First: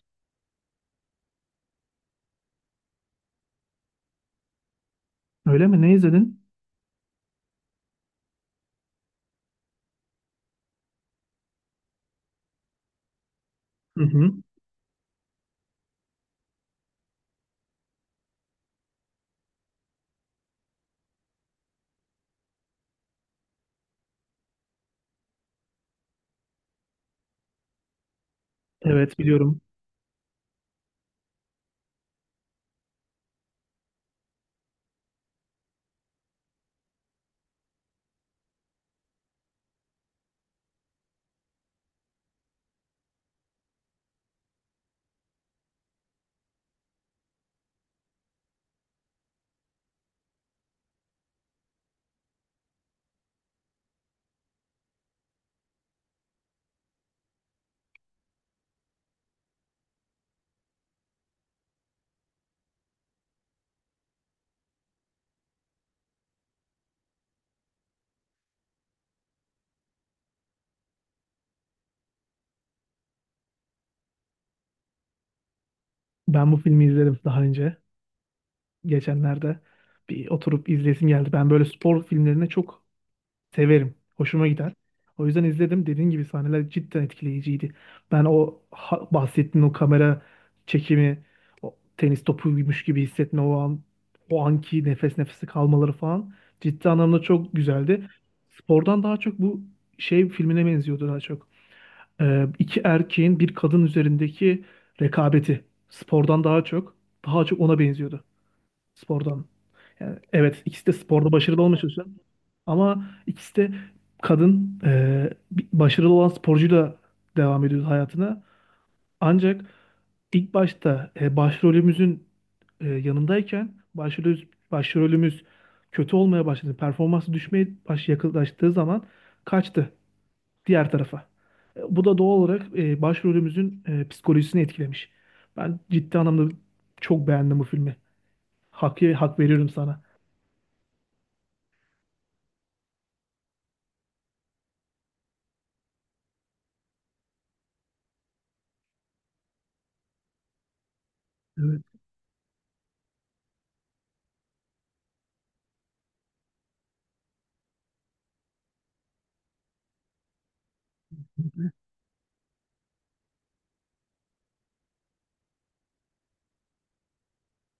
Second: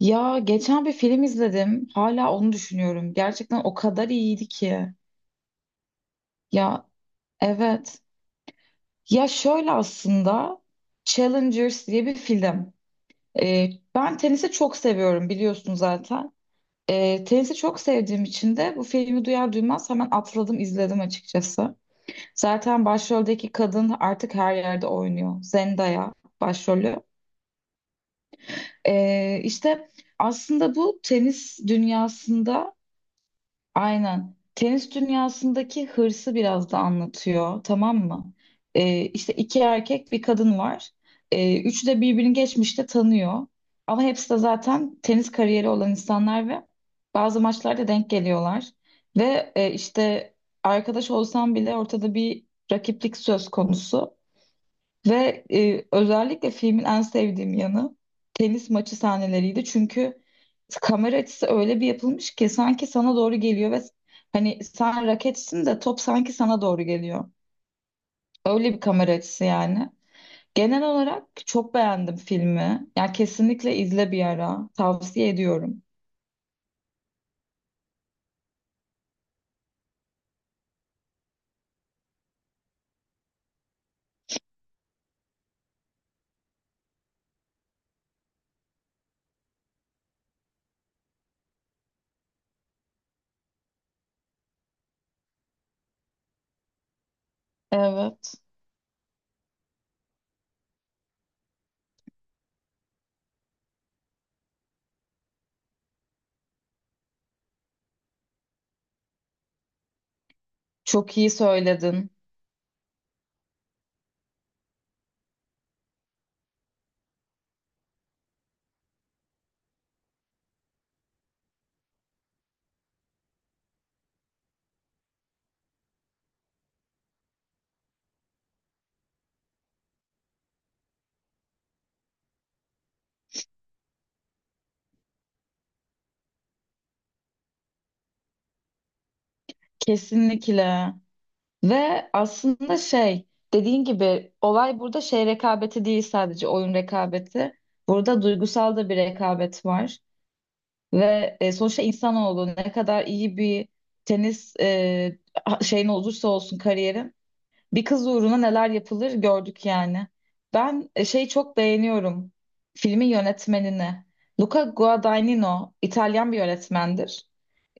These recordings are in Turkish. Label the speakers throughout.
Speaker 1: Ya geçen bir film izledim. Hala onu düşünüyorum. Gerçekten o kadar iyiydi ki.
Speaker 2: Öyle mi? Ne izledin?
Speaker 1: Ya, evet. Ya şöyle aslında Challengers diye bir film. Ee,
Speaker 2: Hı
Speaker 1: Ben
Speaker 2: hı.
Speaker 1: tenisi çok seviyorum biliyorsun zaten. Tenisi çok sevdiğim için de bu filmi duyar duymaz hemen atladım izledim açıkçası. Zaten başroldeki kadın artık her yerde oynuyor. Zendaya başrolü.
Speaker 2: Evet biliyorum.
Speaker 1: İşte aslında bu tenis dünyasında Aynen. Tenis dünyasındaki hırsı biraz da anlatıyor, tamam mı? İşte iki erkek bir kadın var. Üçü de birbirini geçmişte tanıyor. Ama hepsi de zaten tenis kariyeri olan insanlar ve bazı maçlarda denk geliyorlar. İşte arkadaş olsam bile ortada bir rakiplik söz konusu. Özellikle filmin en sevdiğim yanı tenis maçı sahneleriydi. Çünkü kamera açısı öyle bir yapılmış ki sanki sana doğru geliyor ve hani sen raketsin de top sanki sana doğru geliyor. Öyle bir kamera açısı yani. Genel olarak çok beğendim filmi. Yani kesinlikle izle bir ara. Tavsiye ediyorum.
Speaker 2: Ben bu filmi izledim daha önce. Geçenlerde bir oturup izlesim geldi. Ben böyle spor filmlerini çok severim. Hoşuma gider. O yüzden izledim. Dediğin gibi sahneler cidden etkileyiciydi. Ben bahsettiğin o kamera çekimi, o tenis topuymuş gibi hissetme o an, o anki nefes nefese kalmaları falan ciddi anlamda çok güzeldi.
Speaker 1: Evet.
Speaker 2: Spordan daha çok bu şey filmine benziyordu daha çok. İki erkeğin bir kadın üzerindeki rekabeti spordan daha çok daha çok ona benziyordu spordan. Yani evet ikisi de
Speaker 1: Çok iyi
Speaker 2: sporda başarılı olmuş olsa
Speaker 1: söyledin.
Speaker 2: ama ikisi de kadın başarılı olan sporcuyla devam ediyordu hayatına. Ancak ilk başta başrolümüzün yanındayken başrolümüz, başrolümüz kötü olmaya başladı. Performansı düşmeye yaklaştığı zaman kaçtı diğer tarafa. Bu da doğal olarak başrolümüzün psikolojisini etkilemiş. Ben ciddi anlamda çok beğendim bu filmi. Hak veriyorum sana.
Speaker 1: Kesinlikle. Ve aslında şey, dediğin gibi olay burada şey rekabeti değil sadece oyun rekabeti. Burada duygusal da bir rekabet var. Sonuçta
Speaker 2: Evet.
Speaker 1: insanoğlu ne kadar iyi bir tenis şeyin olursa olsun kariyerin bir kız uğruna neler yapılır gördük yani. Ben şeyi çok beğeniyorum, filmin yönetmenini. Luca Guadagnino İtalyan bir yönetmendir.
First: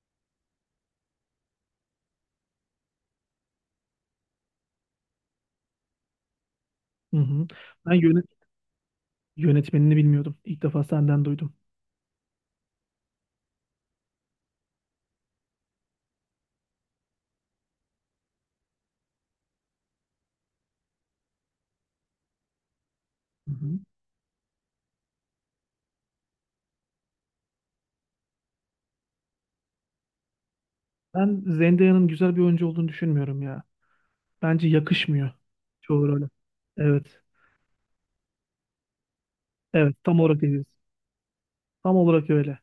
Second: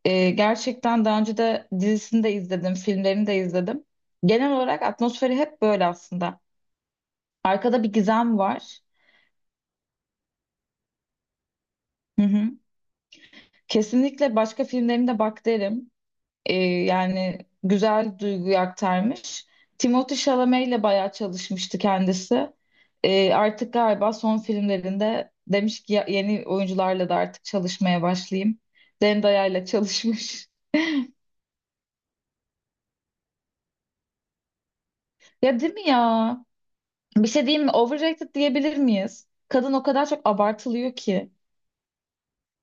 Speaker 1: Gerçekten daha önce de dizisini de izledim, filmlerini de izledim. Genel olarak atmosferi hep böyle aslında.
Speaker 2: Hı hı.
Speaker 1: Arkada bir
Speaker 2: Ben
Speaker 1: gizem var.
Speaker 2: yönetmenini bilmiyordum. İlk defa senden duydum.
Speaker 1: Hı hı. Kesinlikle başka filmlerine de bak derim. Yani güzel duyguyu aktarmış. Timothée Chalamet ile bayağı çalışmıştı kendisi.
Speaker 2: Hı
Speaker 1: Artık
Speaker 2: hı.
Speaker 1: galiba son filmlerinde demiş ki "Ya- yeni oyuncularla da artık çalışmaya başlayayım." Zendaya ile çalışmış.
Speaker 2: Ben Zendaya'nın güzel bir oyuncu olduğunu düşünmüyorum ya. Bence yakışmıyor
Speaker 1: Ya değil mi
Speaker 2: çoğu role.
Speaker 1: ya?
Speaker 2: Evet.
Speaker 1: Bir şey diyeyim mi? Overrated diyebilir miyiz? Kadın o
Speaker 2: Evet,
Speaker 1: kadar
Speaker 2: tam
Speaker 1: çok
Speaker 2: olarak öyleyiz.
Speaker 1: abartılıyor ki.
Speaker 2: Tam olarak öyle.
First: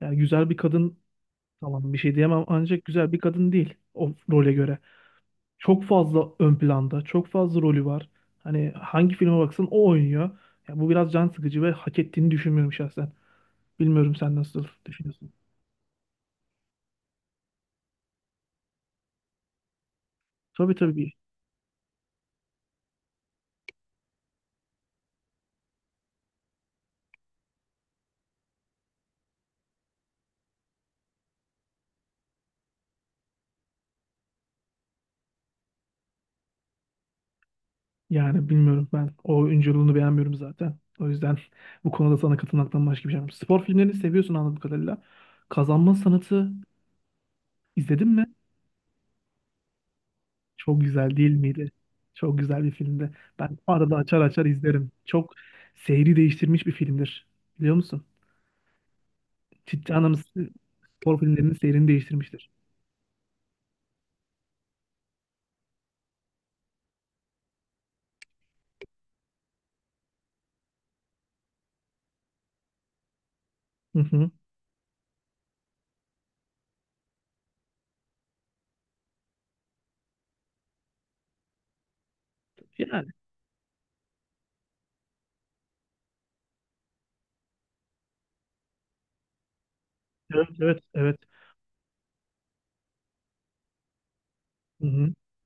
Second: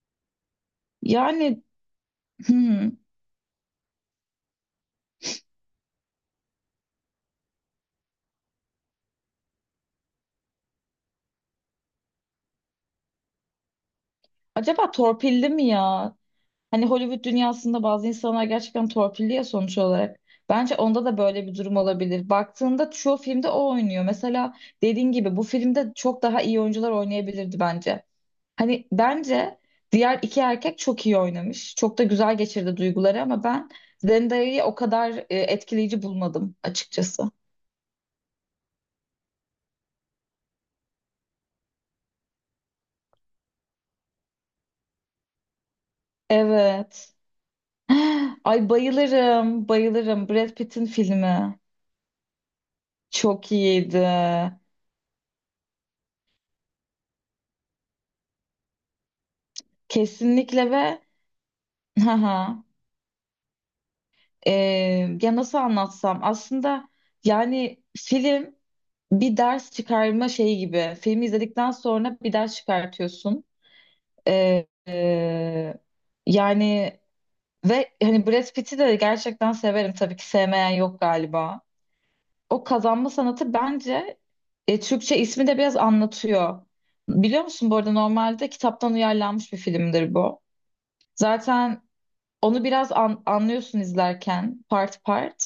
Speaker 2: Yani güzel bir kadın
Speaker 1: Yani
Speaker 2: tamam bir şey diyemem ancak
Speaker 1: hmm,
Speaker 2: güzel bir kadın değil o role göre. Çok fazla ön planda, çok fazla rolü var. Hani hangi filme baksan o oynuyor. Ya bu biraz can sıkıcı ve hak ettiğini düşünmüyorum şahsen. Bilmiyorum sen nasıl
Speaker 1: acaba
Speaker 2: düşünüyorsun.
Speaker 1: torpilli mi ya? Hani Hollywood dünyasında bazı insanlar gerçekten torpilli ya sonuç olarak.
Speaker 2: Tabii
Speaker 1: Bence onda
Speaker 2: tabii.
Speaker 1: da böyle bir durum olabilir. Baktığında çoğu filmde o oynuyor. Mesela dediğin gibi bu filmde çok daha iyi oyuncular oynayabilirdi bence. Hani bence diğer iki erkek çok iyi oynamış. Çok da güzel geçirdi duyguları ama ben Zendaya'yı o kadar etkileyici bulmadım açıkçası.
Speaker 2: Yani bilmiyorum ben o oyunculuğunu beğenmiyorum zaten. O yüzden bu konuda sana katılmaktan başka bir şey yok. Spor filmlerini seviyorsun anladığım kadarıyla. Kazanma Sanatı
Speaker 1: Evet.
Speaker 2: izledin mi?
Speaker 1: Ay bayılırım, bayılırım. Brad
Speaker 2: Çok
Speaker 1: Pitt'in
Speaker 2: güzel değil
Speaker 1: filmi
Speaker 2: miydi? Çok güzel bir filmdi.
Speaker 1: çok
Speaker 2: Ben arada
Speaker 1: iyiydi.
Speaker 2: açar açar izlerim. Çok seyri değiştirmiş bir filmdir. Biliyor musun? Ciddi anlamda
Speaker 1: Kesinlikle ve
Speaker 2: spor filmlerinin seyrini değiştirmiştir.
Speaker 1: haha, e, ya nasıl anlatsam aslında, yani film bir ders çıkarma şeyi gibi. Filmi izledikten sonra bir ders çıkartıyorsun.
Speaker 2: Hı hı.
Speaker 1: E, e, Yani ve hani Brad Pitt'i de gerçekten severim. Tabii ki sevmeyen yok galiba. O
Speaker 2: Yani
Speaker 1: kazanma sanatı bence, Türkçe ismi de biraz anlatıyor. Biliyor musun bu arada normalde kitaptan uyarlanmış bir filmdir bu.
Speaker 2: evet, evet, evet.
Speaker 1: Zaten onu biraz anlıyorsun izlerken
Speaker 2: Hı
Speaker 1: part
Speaker 2: hı.
Speaker 1: part.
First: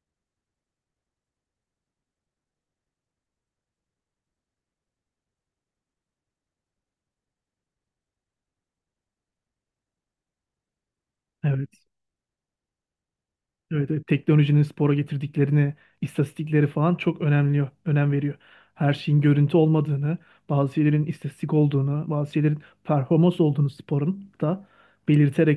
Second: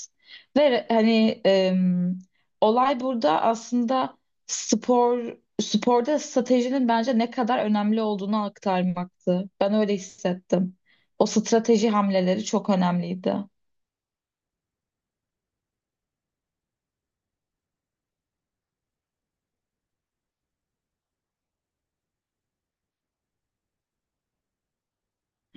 Speaker 1: Ve re- hani em, Olay burada aslında spor sporda stratejinin bence ne kadar önemli olduğunu aktarmaktı. Ben öyle hissettim. O
Speaker 2: Evet.
Speaker 1: strateji hamleleri çok önemliydi.
Speaker 2: Evet, evet. Teknolojinin spora getirdiklerini, istatistikleri falan çok önemli, önem veriyor. Her şeyin görüntü olmadığını, bazı şeylerin istatistik olduğunu, bazı şeylerin performans olduğunu sporun da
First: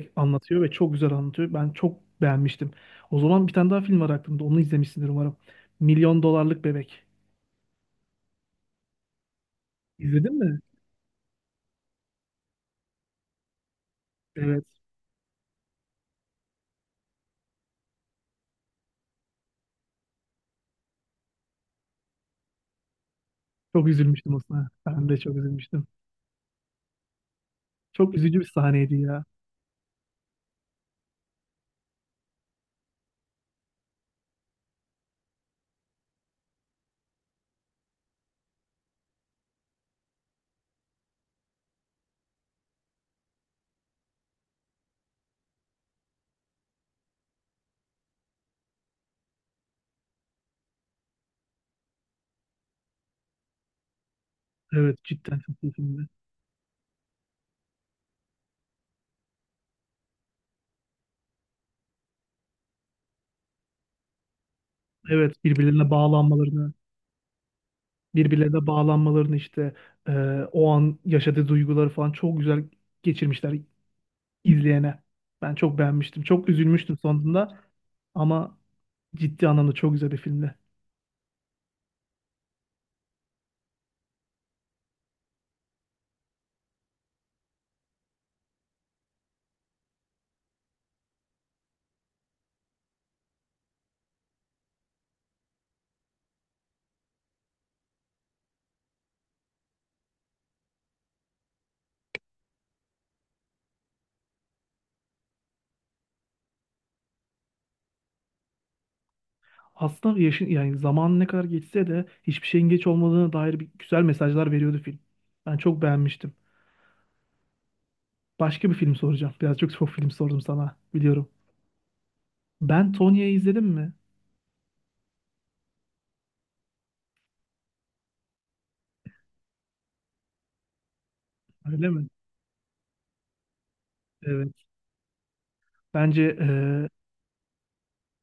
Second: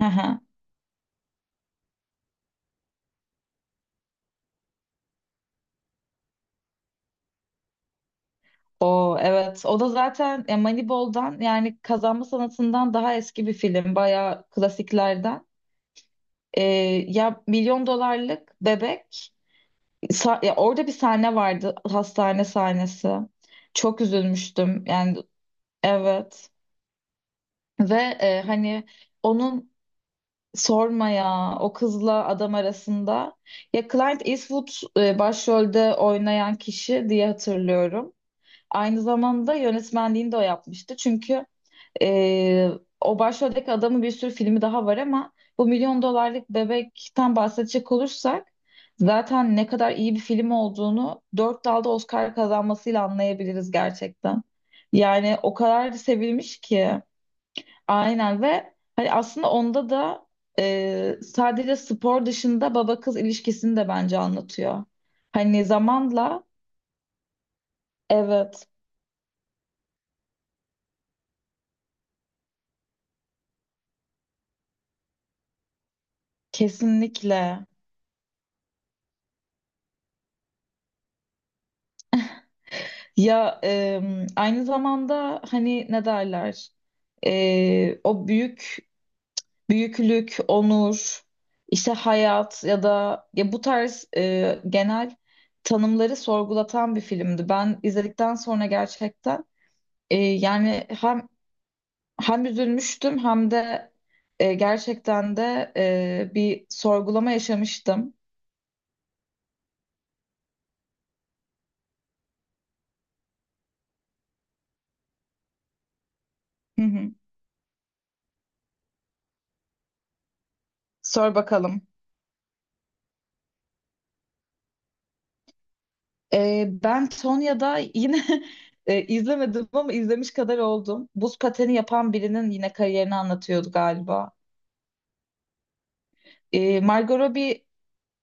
Speaker 1: Hı hı.
Speaker 2: anlatıyor ve çok güzel anlatıyor. Ben çok beğenmiştim. O zaman bir tane daha film var aklımda. Onu izlemişsindir umarım. Milyon Dolarlık Bebek.
Speaker 1: O, evet, o da
Speaker 2: İzledin
Speaker 1: zaten
Speaker 2: mi?
Speaker 1: Moneyball'dan, yani kazanma sanatından daha eski bir film, bayağı
Speaker 2: Evet.
Speaker 1: klasiklerden. E, Ya milyon dolarlık bebek, ya orada bir sahne vardı, hastane sahnesi.
Speaker 2: Çok
Speaker 1: Çok
Speaker 2: üzülmüştüm aslında.
Speaker 1: üzülmüştüm
Speaker 2: Ben de
Speaker 1: yani,
Speaker 2: çok üzülmüştüm.
Speaker 1: evet, ve
Speaker 2: Çok üzücü bir
Speaker 1: hani
Speaker 2: sahneydi ya.
Speaker 1: onun, sorma ya, o kızla adam arasında, ya Clint Eastwood başrolde oynayan kişi diye hatırlıyorum. Aynı zamanda yönetmenliğini de o yapmıştı çünkü... Ee, O başroldeki adamın bir sürü filmi daha var ama bu milyon dolarlık bebekten bahsedecek olursak zaten ne kadar iyi bir film olduğunu 4 dalda Oscar kazanmasıyla anlayabiliriz gerçekten.
Speaker 2: Evet
Speaker 1: Yani
Speaker 2: cidden
Speaker 1: o
Speaker 2: çok iyi
Speaker 1: kadar
Speaker 2: filmdi.
Speaker 1: sevilmiş ki. Aynen, ve hani aslında onda da sadece spor dışında baba kız ilişkisini de bence anlatıyor.
Speaker 2: Evet
Speaker 1: Hani
Speaker 2: birbirlerine
Speaker 1: zamanla,
Speaker 2: bağlanmalarını, birbirlerine
Speaker 1: evet,
Speaker 2: bağlanmalarını işte e, o an yaşadığı duyguları falan çok güzel geçirmişler izleyene. Ben çok beğenmiştim. Çok üzülmüştüm sonunda
Speaker 1: kesinlikle.
Speaker 2: ama ciddi anlamda çok güzel bir filmdi.
Speaker 1: Aynı zamanda hani ne derler? O büyüklük, onur, işte hayat ya da ya bu tarz genel tanımları sorgulatan bir filmdi. Ben izledikten sonra gerçekten yani hem üzülmüştüm hem de gerçekten de bir sorgulama yaşamıştım.
Speaker 2: Aslında yaşın yani zaman ne kadar geçse de hiçbir şeyin geç olmadığına dair bir, güzel mesajlar veriyordu film. Ben çok beğenmiştim.
Speaker 1: Hı hı.
Speaker 2: Başka bir film soracağım. Biraz çok film sordum sana biliyorum.
Speaker 1: Sor bakalım.
Speaker 2: Ben Tonya'yı izledim mi?
Speaker 1: Ben Tonya'da yine izlemedim ama izlemiş kadar oldum. Buz pateni
Speaker 2: Öyle mi?
Speaker 1: yapan birinin yine kariyerini anlatıyordu galiba.
Speaker 2: Evet. Bence e,
Speaker 1: Margot Robbie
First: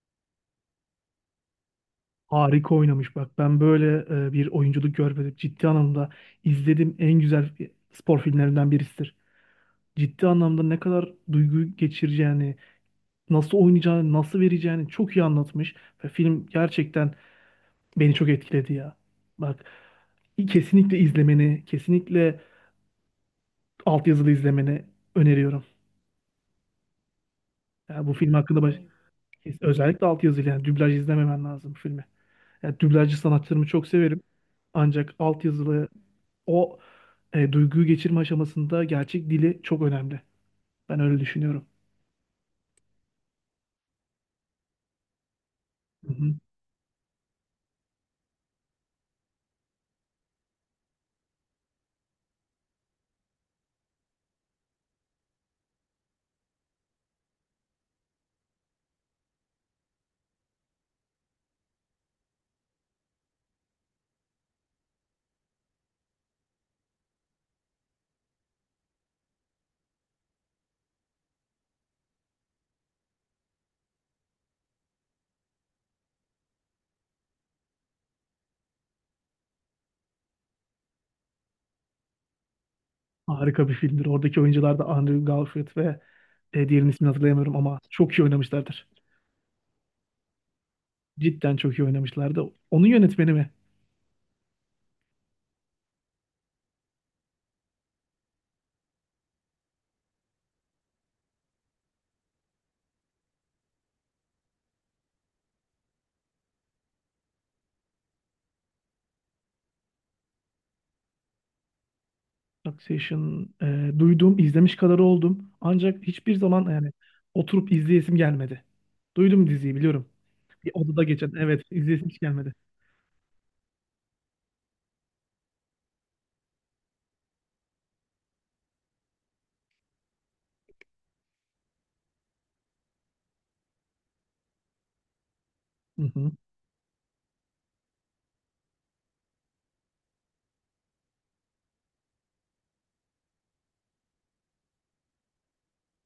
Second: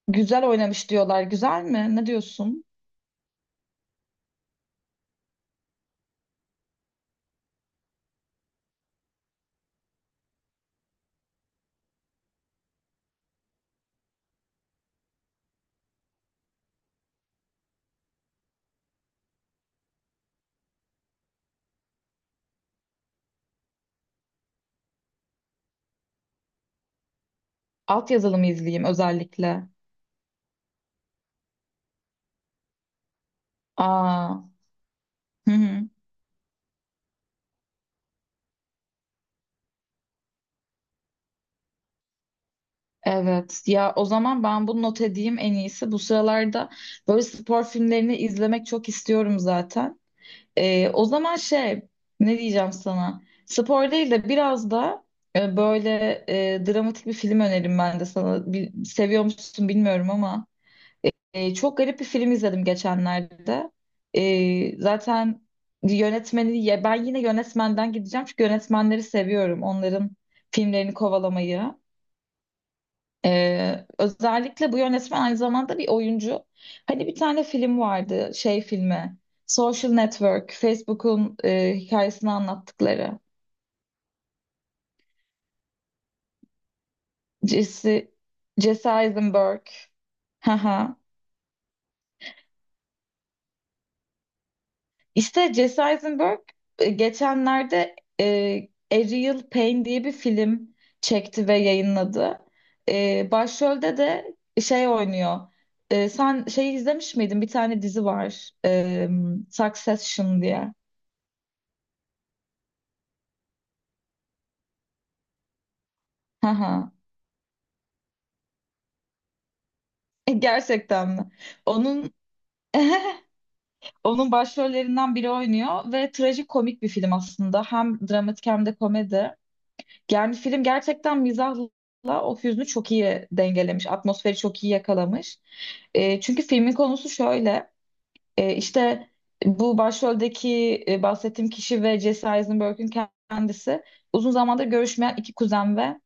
Speaker 1: güzel oynamış diyorlar. Güzel mi? Ne diyorsun?
Speaker 2: Harika oynamış bak. Ben böyle bir oyunculuk görmedim. Ciddi anlamda izlediğim en güzel spor filmlerinden birisidir. Ciddi anlamda ne kadar duygu geçireceğini, nasıl oynayacağını, nasıl vereceğini çok iyi anlatmış. Ve film gerçekten beni çok etkiledi ya. Bak kesinlikle izlemeni, kesinlikle altyazılı izlemeni öneriyorum. Yani
Speaker 1: Alt
Speaker 2: bu film
Speaker 1: yazılı mı
Speaker 2: hakkında baş...
Speaker 1: izleyeyim özellikle?
Speaker 2: özellikle altyazılı yani dublaj izlememen lazım bu filmi. Yani dublajcı sanatçılarımı çok severim.
Speaker 1: Aa,
Speaker 2: Ancak
Speaker 1: hı
Speaker 2: altyazılı
Speaker 1: hı.
Speaker 2: o duyguyu geçirme aşamasında gerçek dili çok önemli. Ben öyle düşünüyorum.
Speaker 1: Evet. Ya o zaman ben bunu not edeyim en iyisi. Bu
Speaker 2: Hı hı.
Speaker 1: sıralarda böyle spor filmlerini izlemek çok istiyorum zaten. O zaman şey, ne diyeceğim sana? Spor değil de biraz da böyle dramatik bir film önerim ben de sana. Seviyor musun bilmiyorum ama çok garip bir film izledim geçenlerde. Zaten yönetmeni, ya ben yine yönetmenden gideceğim çünkü yönetmenleri seviyorum. Onların filmlerini kovalamayı. Özellikle bu yönetmen aynı zamanda bir oyuncu. Hani bir tane film vardı, şey filmi. Social Network, Facebook'un hikayesini anlattıkları.
Speaker 2: Harika bir filmdir. Oradaki oyuncular da Andrew Garfield ve diğerinin ismini hatırlayamıyorum ama
Speaker 1: Jesse,
Speaker 2: çok iyi oynamışlardır.
Speaker 1: Jesse Eisenberg. Haha.
Speaker 2: Cidden çok iyi oynamışlardı. Onun yönetmeni mi?
Speaker 1: İşte Jesse Eisenberg geçenlerde Ariel Payne diye bir film çekti ve yayınladı. Başrolde de şey oynuyor. Sen şeyi izlemiş miydin? Bir tane dizi var. Succession diye.
Speaker 2: Succession duydum, izlemiş kadar oldum. Ancak hiçbir zaman yani
Speaker 1: Haha.
Speaker 2: oturup izleyesim gelmedi. Duydum diziyi biliyorum. Bir odada
Speaker 1: Gerçekten mi?
Speaker 2: geçen. Evet, izleyesim
Speaker 1: Onun
Speaker 2: hiç gelmedi.
Speaker 1: onun başrollerinden biri oynuyor ve trajikomik bir film aslında. Hem dramatik hem de komedi. Yani film gerçekten mizahla o hüznü çok iyi dengelemiş. Atmosferi çok iyi yakalamış.
Speaker 2: Hı hı.
Speaker 1: Çünkü filmin konusu şöyle. İşte bu başroldeki bahsettiğim kişi ve Jesse Eisenberg'ün kendisi uzun zamandır görüşmeyen iki kuzen ve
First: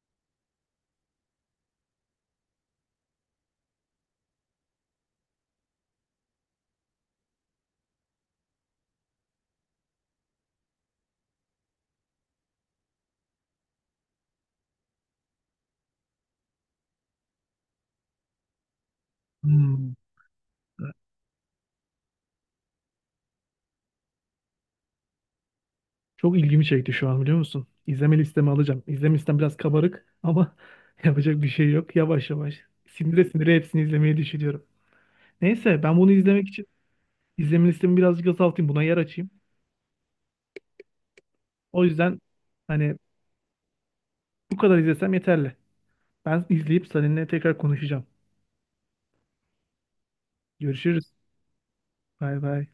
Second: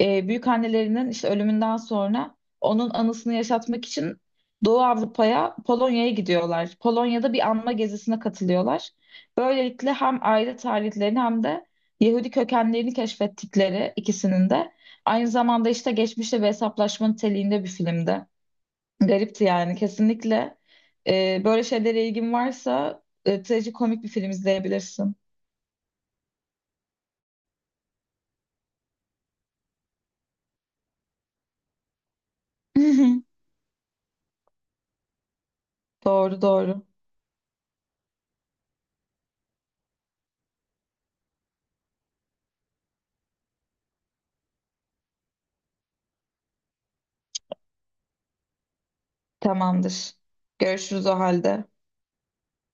Speaker 1: büyükannelerinin işte ölümünden sonra onun anısını yaşatmak için Doğu Avrupa'ya, Polonya'ya gidiyorlar. Polonya'da bir anma gezisine katılıyorlar. Böylelikle hem aile tarihlerini hem de Yahudi kökenlerini keşfettikleri, ikisinin de aynı zamanda işte geçmişle bir hesaplaşma niteliğinde bir filmdi. Garipti yani,
Speaker 2: Hmm.
Speaker 1: kesinlikle. Böyle şeylere ilgin varsa trajikomik bir film izleyebilirsin.
Speaker 2: Çok ilgimi çekti şu an biliyor musun? İzleme listeme alacağım. İzleme listem biraz kabarık ama yapacak bir şey yok. Yavaş yavaş sinire sinire hepsini izlemeyi düşünüyorum. Neyse ben bunu
Speaker 1: Doğru
Speaker 2: izlemek için
Speaker 1: doğru.
Speaker 2: izleme listemi birazcık azaltayım. Buna yer açayım. O yüzden hani bu kadar izlesem yeterli. Ben izleyip seninle tekrar konuşacağım.
Speaker 1: Tamamdır. Görüşürüz o
Speaker 2: Görüşürüz.
Speaker 1: halde.
Speaker 2: Bay bay.